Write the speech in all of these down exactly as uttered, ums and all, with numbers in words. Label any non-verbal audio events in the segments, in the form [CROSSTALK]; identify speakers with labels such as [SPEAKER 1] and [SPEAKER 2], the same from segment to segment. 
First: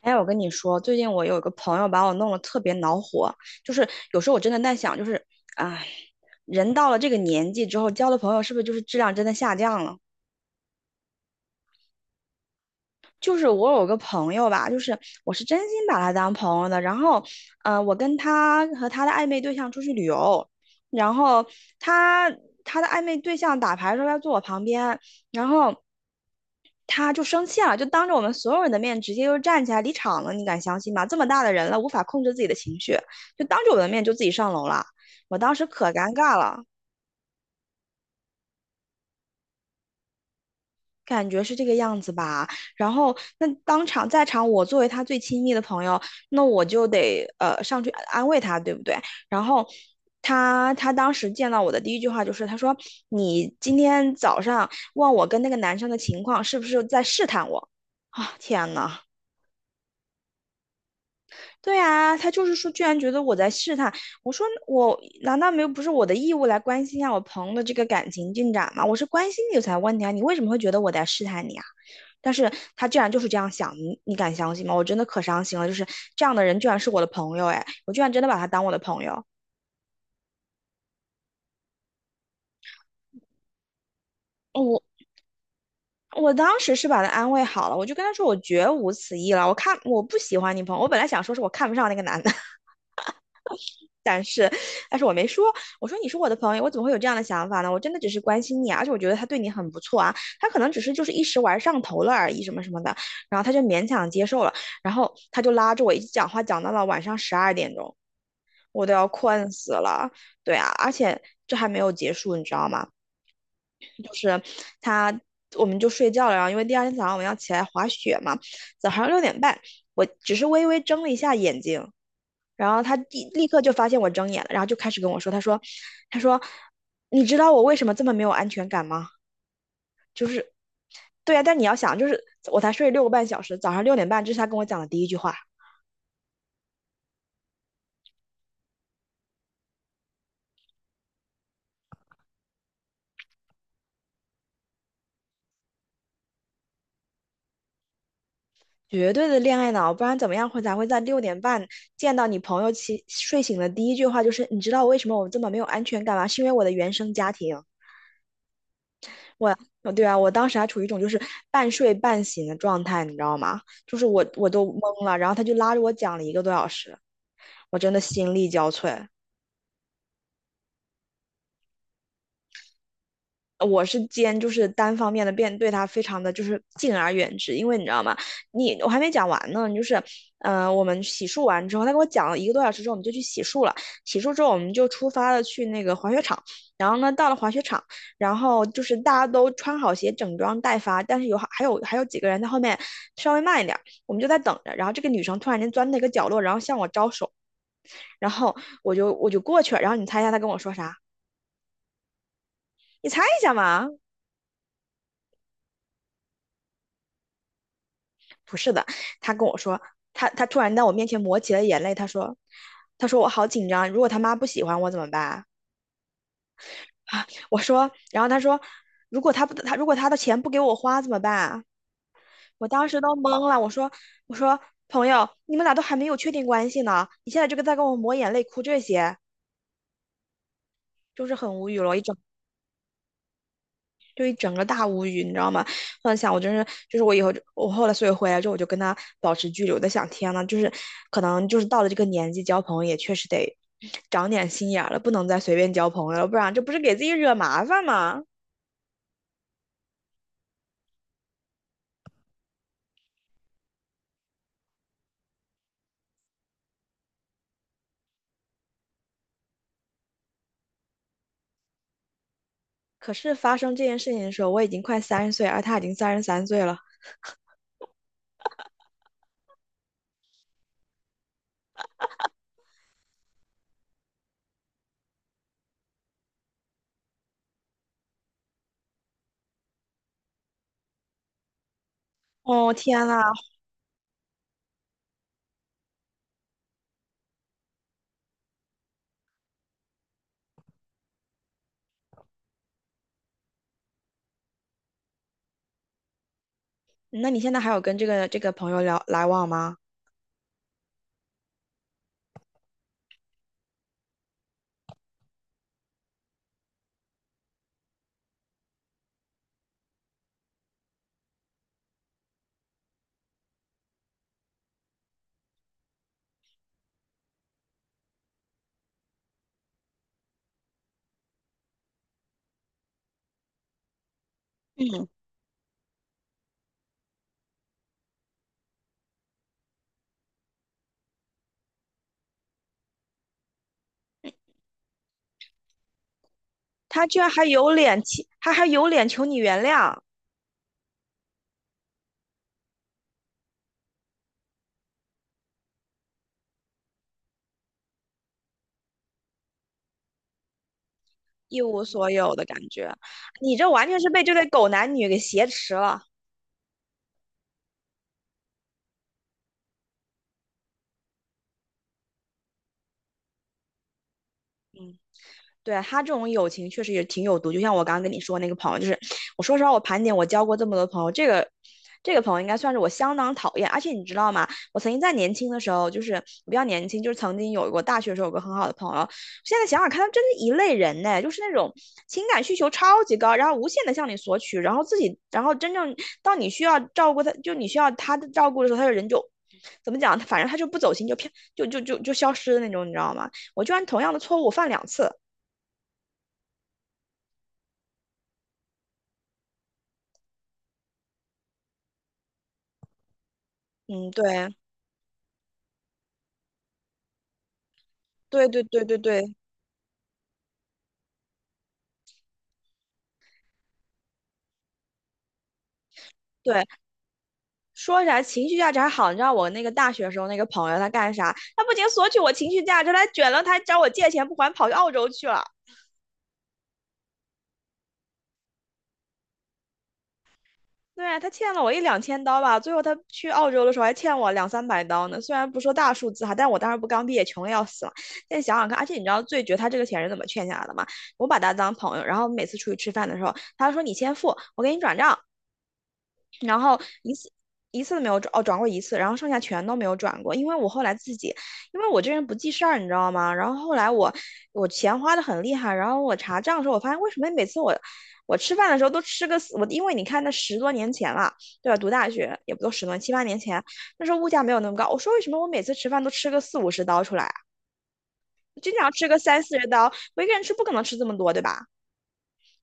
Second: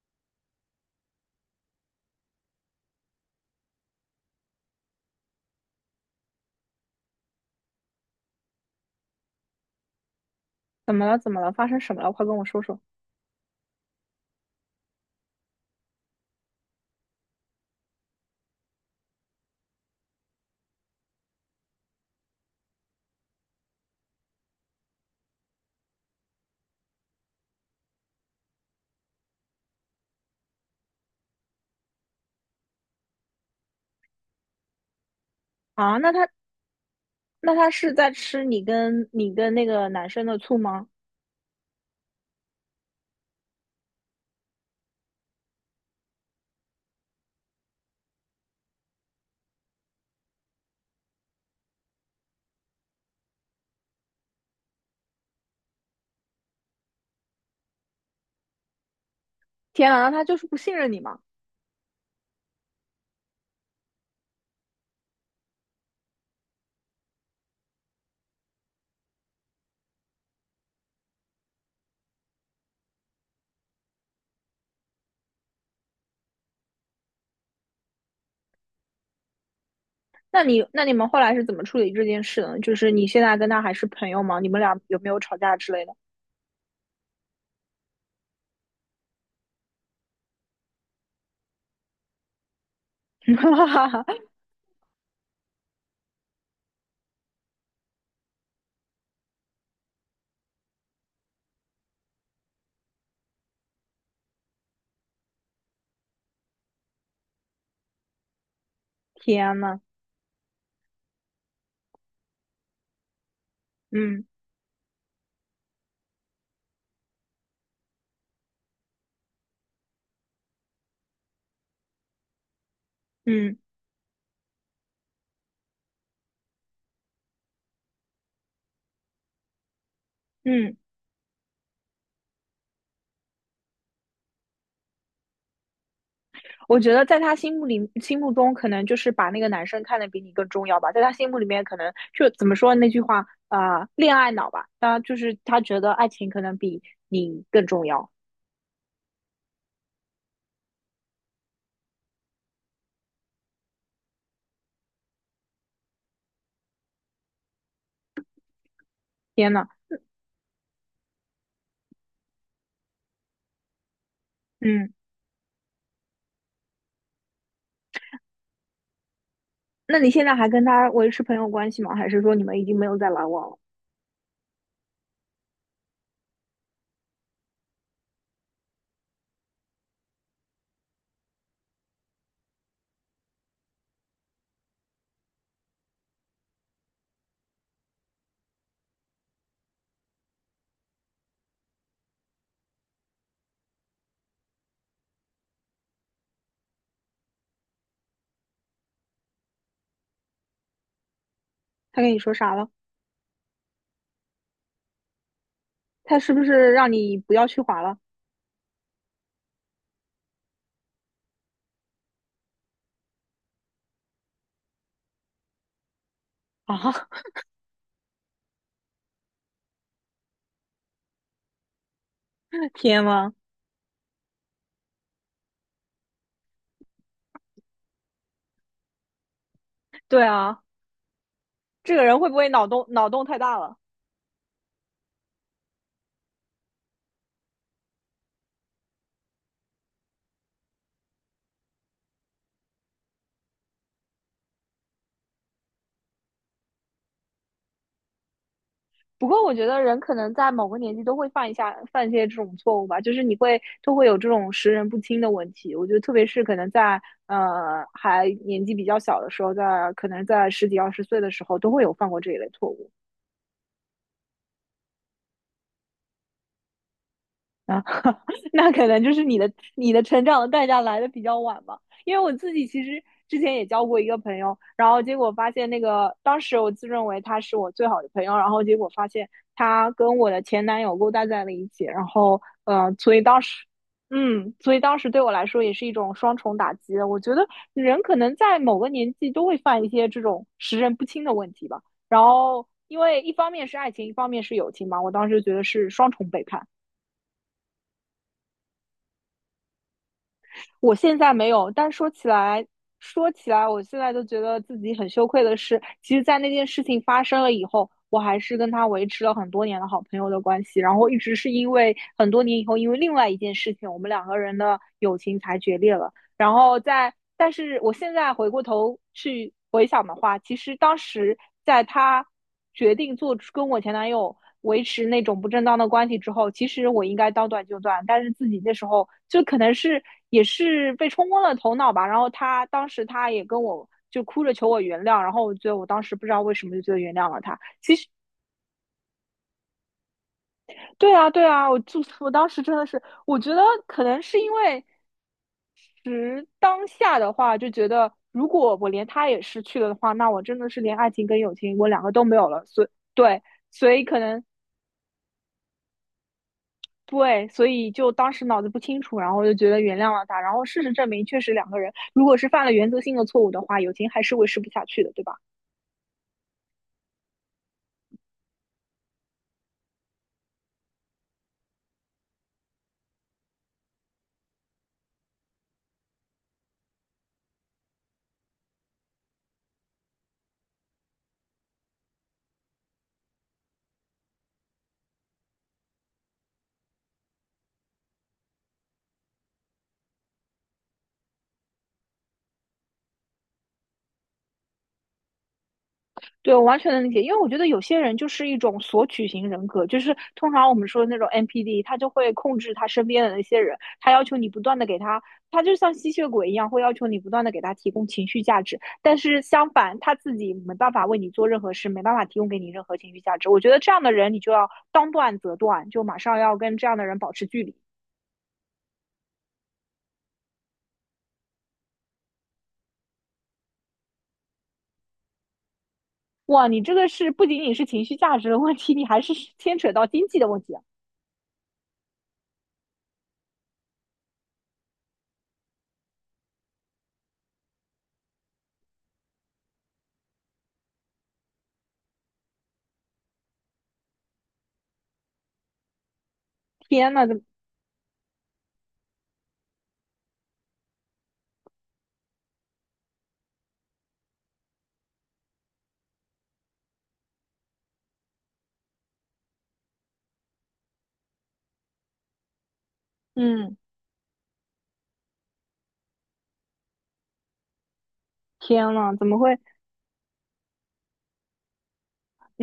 [SPEAKER 1] 哎，我跟你说，最近我有一个朋友把我弄得特别恼火，就是有时候我真的在想，就是，唉，人到了这个年纪之后，交的朋友是不是就是质量真的下降了？
[SPEAKER 2] 怎么了？怎么了？发生什么了？快跟我说说
[SPEAKER 1] 就是我有个朋友吧，就是我是真心把他当朋友的，然后，呃，我跟他和他的暧昧对象出去旅游，然后他他的暧昧对象打牌的时候要坐我旁边，然后。他就生气了，就当着我们所有人的面直接就站起来离场了，你敢相信吗？这么大的人了，无法控制自己的情绪，就当着我的面就自己上楼了。我当时可
[SPEAKER 2] 啊！
[SPEAKER 1] 尴
[SPEAKER 2] 那他
[SPEAKER 1] 尬了，
[SPEAKER 2] 那他是在吃你跟你跟那个男生的醋吗？
[SPEAKER 1] 感觉是这个样子吧。然后那当场在场，我作为他最亲密的朋友，那我就得呃上去安慰他，对不对？然后他他当时见到我的第一句话就是他说："你今天早上问我跟那个男生的情况，是不是在试探我？"啊，天呐！
[SPEAKER 2] 天啊，那他就是不信任你吗？
[SPEAKER 1] 对啊，他就是说，居然觉得我在试探。我说我难道没有不是我的义务来关心一下我朋友的这个感情进展吗？我是关心你才问你啊，你为什么会觉得我在试探你啊？但是他居然就是这样想，你你敢相信吗？我真的可伤心了，就是这样的人居然是我的朋友，哎，我居然真的把他当我的朋友。
[SPEAKER 2] 那你那你们后来是怎么处理这件事的呢？就是你现在跟他还是朋友吗？你
[SPEAKER 1] 哦
[SPEAKER 2] 们俩
[SPEAKER 1] 我
[SPEAKER 2] 有没有吵架之类的？
[SPEAKER 1] 我当时是把他安慰好了，我就跟他说我绝无此意了，我看我不喜欢你朋友，我本来想说是我看不上那个男的。
[SPEAKER 2] [LAUGHS]
[SPEAKER 1] 是，但是我没说，我说你是我的朋友，我怎么会有这样的想法呢？我真的只是关心你啊而且我觉得他对你很不错啊，他可能只是就是一时玩上头了而已，什么什么的，然后他就勉强接受了，然后他就拉着我一直讲话，讲到了晚上十二点钟，我都要困
[SPEAKER 2] 天
[SPEAKER 1] 死
[SPEAKER 2] 呐，
[SPEAKER 1] 了，对啊，而且这还没有结束，你知道吗？就
[SPEAKER 2] 嗯
[SPEAKER 1] 是他我们就睡觉了，然后因为第二天早上我们要起来滑雪嘛，早上六点半，我只是微微睁了一下眼睛，然后他立立
[SPEAKER 2] 嗯
[SPEAKER 1] 刻就发现我睁眼了，然后就开始跟我说，他说，他说，你知道我为什么这么没有安全感吗？就是，
[SPEAKER 2] 嗯，
[SPEAKER 1] 对呀、但你要想，就是我才睡六个半小时，早上六点半，这是他跟我讲的第一句话。
[SPEAKER 2] 我觉得在他心目里心目中，可能就是把那个男生看得比你更重要吧。在他心目里面，可能就怎么说那句话啊、呃恋爱脑吧。他就是他觉得爱情可能比你更重要。
[SPEAKER 1] 绝对的恋爱脑，不然怎么样会才会在六点半见到你朋友起睡醒的第一句话就是你知道我为什么我这么没有安全感吗？是因为我的原生家庭。
[SPEAKER 2] 天
[SPEAKER 1] 我，
[SPEAKER 2] 呐！
[SPEAKER 1] 呃对啊，我当时还处于一种就是半睡半醒的状态，你知道吗？就是我我都
[SPEAKER 2] 嗯，
[SPEAKER 1] 懵了，然后他就拉着我讲了一个多小时，我真的心力交瘁。
[SPEAKER 2] 那你现在还跟他维持朋友关系吗？还是说你们已经没有再来往了？
[SPEAKER 1] 我是兼就是单方面的变对他非常的就是敬而远之，因为你知道吗？你我还没讲完呢，就是呃，我们洗漱完之后，他跟我讲了一个多小时之后，我们就去洗漱了。洗漱之后，我们就出发了去那个滑雪场。然后呢，到了滑雪场，然后就是大家都穿好鞋，整装待发，但是有还有还有几个人在后面稍微慢一点，我们就在等着。然后这个女生突然间钻到一个角落，然后向我招手，然后我就我就过去了。然后你猜一下她跟我说啥？
[SPEAKER 2] 他跟你说啥了？
[SPEAKER 1] 你猜一下嘛？
[SPEAKER 2] 他是不是让你不要去滑了？
[SPEAKER 1] 不是的，他跟我说，他他突然在我面前抹起了眼泪，他说，他说我好紧张，如果他妈不喜欢我怎么办？[LAUGHS]
[SPEAKER 2] 啊，
[SPEAKER 1] 啊，我说，然后他说，如果他不他如果他的钱不给我花怎么办？我
[SPEAKER 2] [LAUGHS]
[SPEAKER 1] 当时
[SPEAKER 2] 天
[SPEAKER 1] 都
[SPEAKER 2] 呐，
[SPEAKER 1] 懵了，我说我说朋友，你们俩都还没有确定关系呢，你现在这个在跟我抹眼泪哭这些，
[SPEAKER 2] 对啊，
[SPEAKER 1] 就是很无语了，
[SPEAKER 2] 这
[SPEAKER 1] 我一
[SPEAKER 2] 个
[SPEAKER 1] 整
[SPEAKER 2] 人会不会脑洞脑洞太大了？
[SPEAKER 1] 就一整个大无语，你知道吗？幻想我真是，就是我以后就我后来所以回来之后我就跟他保持距离，我在想天呐，就是可能就是到了这个年纪，交朋友也确实得长点心眼儿了，不能再随便交朋友了，不然这不是给自己惹麻烦吗？
[SPEAKER 2] 不过我觉得人可能在某个年纪都会犯一下犯一些这种错误吧，就是你会都会有这种识人不清的问题。我觉得特别是可能在呃还年纪比较小的时候，在可能在十几二十岁的时候，都会有犯过这一类错误。
[SPEAKER 1] 可是发生这件事情的时候，我已经快三十岁，而他已经三十三岁了。
[SPEAKER 2] 啊，[LAUGHS] 那可能就是你的你的成长的代价来的比较晚吧。因为我自己其实之前也交过一个朋友，然后结果发现那个当时我自认为他是我最好的朋友，然后结果发现他跟我的前男友勾搭在了一起，然后
[SPEAKER 1] 哦
[SPEAKER 2] 呃，
[SPEAKER 1] 天
[SPEAKER 2] 所
[SPEAKER 1] 呐，
[SPEAKER 2] 以当时。嗯，所以当时对我来说也是一种双重打击。我觉得人可能在某个年纪都会犯一些这种识人不清的问题吧。然后，因为一方面是爱情，一方面是友情嘛，我当时觉得是双重背叛。
[SPEAKER 1] 那你现在还有跟这个这个朋友聊来往吗？
[SPEAKER 2] 我现在没有，但说起来，说起来，我现在都觉得自己很羞愧的是，其实，在那件事情发生了以后，我还是跟他维持了很多年的好朋友的关系，然后一直是因为很多年以后，因为另外一件事情，我们两个人的友情才决裂了。然后在，但是我现在回过头去回想的话，其实当时在他决定做出跟我前男友维持
[SPEAKER 1] 嗯，
[SPEAKER 2] 那种不正当的关系之后，其实我应该当断就断，但是自己那时候就可能是也是被冲昏了头脑吧。然后他当时他也跟我就哭着求我原谅，然后我觉得我当时不知道为什么就觉得
[SPEAKER 1] 他
[SPEAKER 2] 原
[SPEAKER 1] 居然
[SPEAKER 2] 谅了
[SPEAKER 1] 还
[SPEAKER 2] 他。
[SPEAKER 1] 有脸，他还有脸求你原谅。
[SPEAKER 2] 对啊，对啊，我就我当时真的是，我觉得可能是因为时当下的话，就觉得如果我连他也失去了的话，那我真的是连爱情跟友
[SPEAKER 1] 一
[SPEAKER 2] 情
[SPEAKER 1] 无
[SPEAKER 2] 我两
[SPEAKER 1] 所
[SPEAKER 2] 个都
[SPEAKER 1] 有
[SPEAKER 2] 没
[SPEAKER 1] 的
[SPEAKER 2] 有
[SPEAKER 1] 感
[SPEAKER 2] 了。所以
[SPEAKER 1] 觉。
[SPEAKER 2] 对，
[SPEAKER 1] 你这完
[SPEAKER 2] 所
[SPEAKER 1] 全
[SPEAKER 2] 以
[SPEAKER 1] 是
[SPEAKER 2] 可
[SPEAKER 1] 被这
[SPEAKER 2] 能
[SPEAKER 1] 对狗男女给挟持了。
[SPEAKER 2] 对，所以就当时脑子不清楚，然后就觉得原谅了他。然后事实证明，确实两个人如果是犯了原则性的错误的话，友情还是维持不下去的，对吧？
[SPEAKER 1] 对他这种友情确实也挺有毒，就像我刚刚跟你说那个朋友，就是我说实话，我盘点我交过这么多朋友，这个这个朋友应该算是我相当讨厌。而且你知道吗？我曾经在年轻的时候，就是比较年轻，就是曾经有过大学的时候有个很好的朋友。现在想想看，他真是一类人呢，就是那种情感需求超级高，然后无限的向你索取，然后自己，然后真正到你需要照顾他，就你需要他的照顾的时候，他的人就怎么讲？反正他就不走心，就偏就就就就消失的那种，你知道吗？我居然同样的错误犯两次。
[SPEAKER 2] 对，我完全能理解，因为我觉得有些人就是一种索取型人格，就是通常我们说的那种 N P D,他就会控制他身边的那些人，
[SPEAKER 1] 嗯，
[SPEAKER 2] 他要求
[SPEAKER 1] 对，
[SPEAKER 2] 你不断的给他，他就像吸血鬼一样，会要求你不断的给他提供情绪
[SPEAKER 1] 对对
[SPEAKER 2] 价值，
[SPEAKER 1] 对对
[SPEAKER 2] 但
[SPEAKER 1] 对
[SPEAKER 2] 是相反他自己没办法为你做任何事，没办法提供给你任何情绪价值。我觉得这样的人，你就要当断则断，就马上要
[SPEAKER 1] 对，
[SPEAKER 2] 跟这样的人保持距离。
[SPEAKER 1] 说起来情绪价值还好，你知道我那个大学时候那个朋友他干啥？他不仅索取我情绪价值，他还卷了，他还找我借钱不还，跑去澳洲去了。
[SPEAKER 2] 哇，你这个是不仅仅是情绪价值的问题，你还是牵扯到经济的问题啊！
[SPEAKER 1] 对啊，他欠了我一两千刀吧，最后他去澳洲的时候还欠我两三百刀呢。虽然不说大数字哈，但我当时不刚毕业，穷的要死了。现在想想看，而且你知道最绝他这个钱是怎么欠下来的吗？我把他当朋友，然后每次出去吃饭的时候，他说你先付，我给你转账。然后
[SPEAKER 2] 天
[SPEAKER 1] 一
[SPEAKER 2] 呐，
[SPEAKER 1] 次
[SPEAKER 2] 怎么，
[SPEAKER 1] 一次都没有转，哦，转过一次，然后剩下全都没有转过，因为我后来自己，因为我这人不记事儿，你知道吗？然后后来我我钱花的很厉害，然后我查账的时候，我发现为什么每次我我吃饭的时候都吃个死我，因为你看那十多年前了，对吧？读大学也不都十多七八年前，
[SPEAKER 2] 嗯，
[SPEAKER 1] 那时候物价没有那么高，我说为什么我每次吃饭都吃个四五十刀出来啊？经常
[SPEAKER 2] 天
[SPEAKER 1] 吃
[SPEAKER 2] 呐，
[SPEAKER 1] 个
[SPEAKER 2] 怎么
[SPEAKER 1] 三四
[SPEAKER 2] 会？
[SPEAKER 1] 十刀，我一个人吃不可能吃这么多，对吧？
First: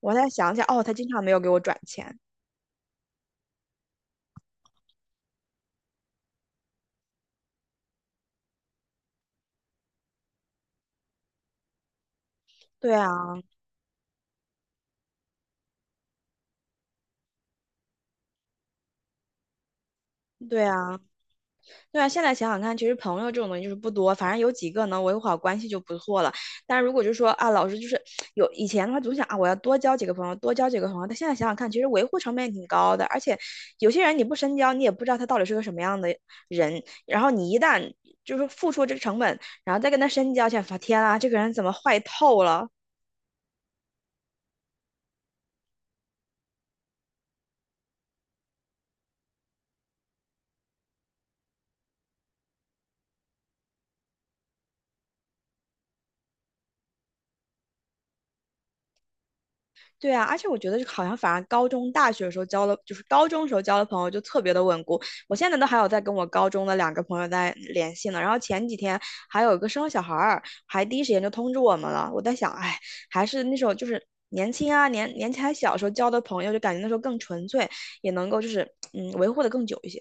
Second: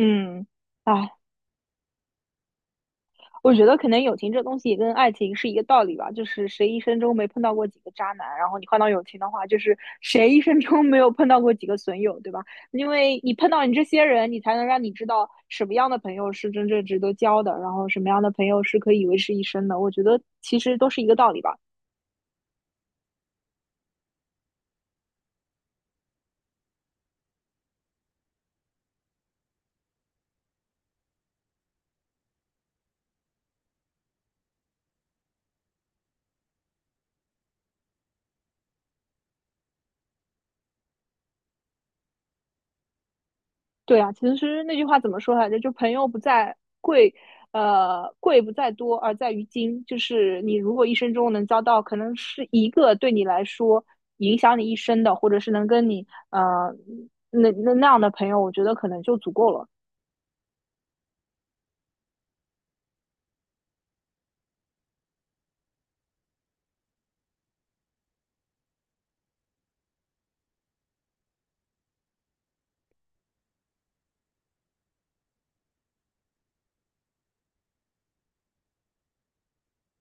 [SPEAKER 1] 我再想想，哦，他经
[SPEAKER 2] 哎，
[SPEAKER 1] 常没有给我转钱，
[SPEAKER 2] 我觉得可能友情这东西也跟爱情是一个道理吧，就是谁一生中没碰到过几个渣男，然后你换到友情的话，就是谁一生中没有碰到过几个损友，对吧？因
[SPEAKER 1] 对
[SPEAKER 2] 为
[SPEAKER 1] 啊，
[SPEAKER 2] 你碰到你这些人，你才能让你知道什么样的朋友是真正值得交的，然后什么样的朋友是可以维持一生的。我觉得其
[SPEAKER 1] 对
[SPEAKER 2] 实都
[SPEAKER 1] 啊。
[SPEAKER 2] 是一个道理吧。
[SPEAKER 1] 对啊，现在想想看，其实朋友这种东西就是不多，反正有几个能维护好关系就不错了。但如果就说啊，老师就是有以前的话，总想啊，我要多交几个朋友，多交几个朋友。但现在想想看，其实维护成本也挺高的，而且有些人你不深交，你也不知道他到底是个什么样的人。然后你一旦就是付出这个成本，然后再跟他深交，想发天啊，这个人怎么坏透了？
[SPEAKER 2] 对啊，其实那句话怎么说来着？就朋友不在贵，呃，贵不在多，而在于精。就是你如果一生中能交到，可能是一个对你来说影响你一生的，或者是能跟你呃那那那样的朋友，我觉得可能就足够了。
[SPEAKER 1] 对啊，而且我觉得好像反而高中、大学的时候交的，就是高中时候交的朋友就特别的稳固。我现在都还有在跟我高中的两个朋友在嗯联系呢。然后前几天还有一个生了小孩儿，还第一时间就通知我们了。我在想，哎，还是那时候就是年轻啊，年年纪还小时候交的朋友，就感觉那时候更纯粹，也能够就是嗯维护的更久一些。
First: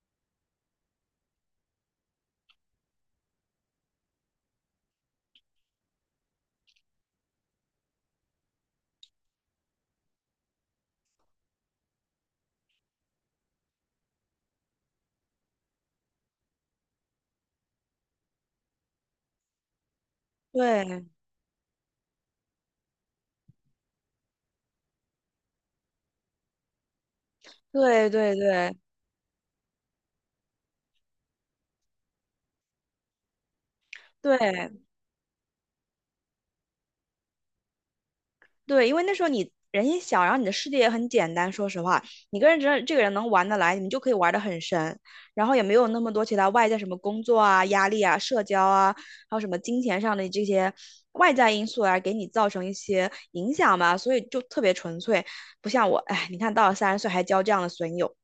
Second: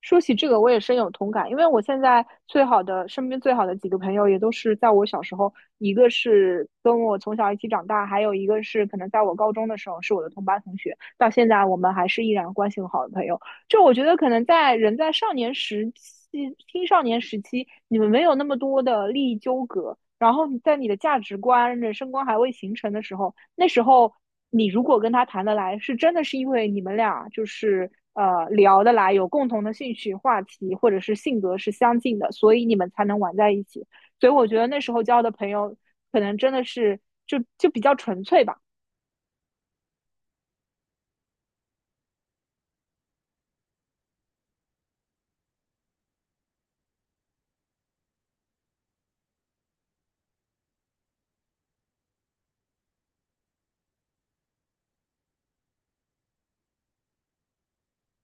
[SPEAKER 2] 说起这个，我也深有同感，因为我现在最好的身边最好的几个朋友，也都是在我小时候，一个是跟我从小一起长大，还有一个是可能在我高中的时候是我的同班同学，到现在我们还是依然关系很好的朋友。就我觉得，可能在人在少年时期、青少年时期，你们没有那么多的利益纠葛，然后你在你的
[SPEAKER 1] 对
[SPEAKER 2] 价值观、人生观还未形成的时候，那时候你如果跟他谈得来，是真的是因为你们俩就是
[SPEAKER 1] 对对
[SPEAKER 2] 呃
[SPEAKER 1] 对
[SPEAKER 2] 聊得来，有共同的兴趣话题，或者是性格是相近的，所以你们才能玩在一起。所以我觉得
[SPEAKER 1] 对。
[SPEAKER 2] 那时候交的朋友，可能真的是就就比较纯粹吧。
[SPEAKER 1] 对，因为那时候你人也小，然后你的世界也很简单。说实话，你跟人这这个人能玩得来，你们就可以玩得很深，然后也没有那么多其他外在什么工作啊、压力啊、社交啊，还有什么金钱上的这些外在因素啊，给你造成一些影响吧。所以就特别纯粹，不像我，哎，你看到了三十岁还交这样的损友，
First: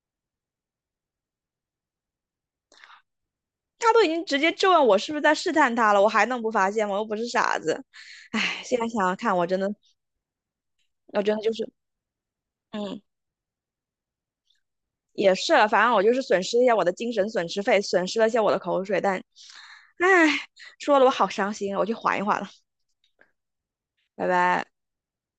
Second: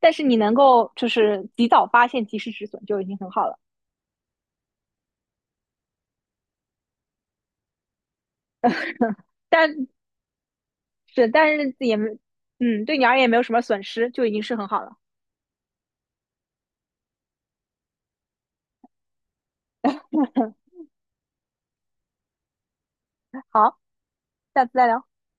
[SPEAKER 2] 但是你能够就是及早发现、及时止损就已经很好了。
[SPEAKER 1] 他都已经直接质问我是不是在试探他了，我还能不发现吗？我又不是傻子。哎，现在想想看，我真的，
[SPEAKER 2] 但
[SPEAKER 1] 我
[SPEAKER 2] 是
[SPEAKER 1] 真的
[SPEAKER 2] 但
[SPEAKER 1] 就是，
[SPEAKER 2] 是也没嗯，对
[SPEAKER 1] 嗯。
[SPEAKER 2] 你而言也没有什么损失，就已经是很好了。
[SPEAKER 1] 也是了反正我就是损失一下我的精神损失费，损失了一下我的口水，但，唉，说的我好伤心啊我去缓一缓了，
[SPEAKER 2] 好，
[SPEAKER 1] 拜拜。
[SPEAKER 2] 下次再聊。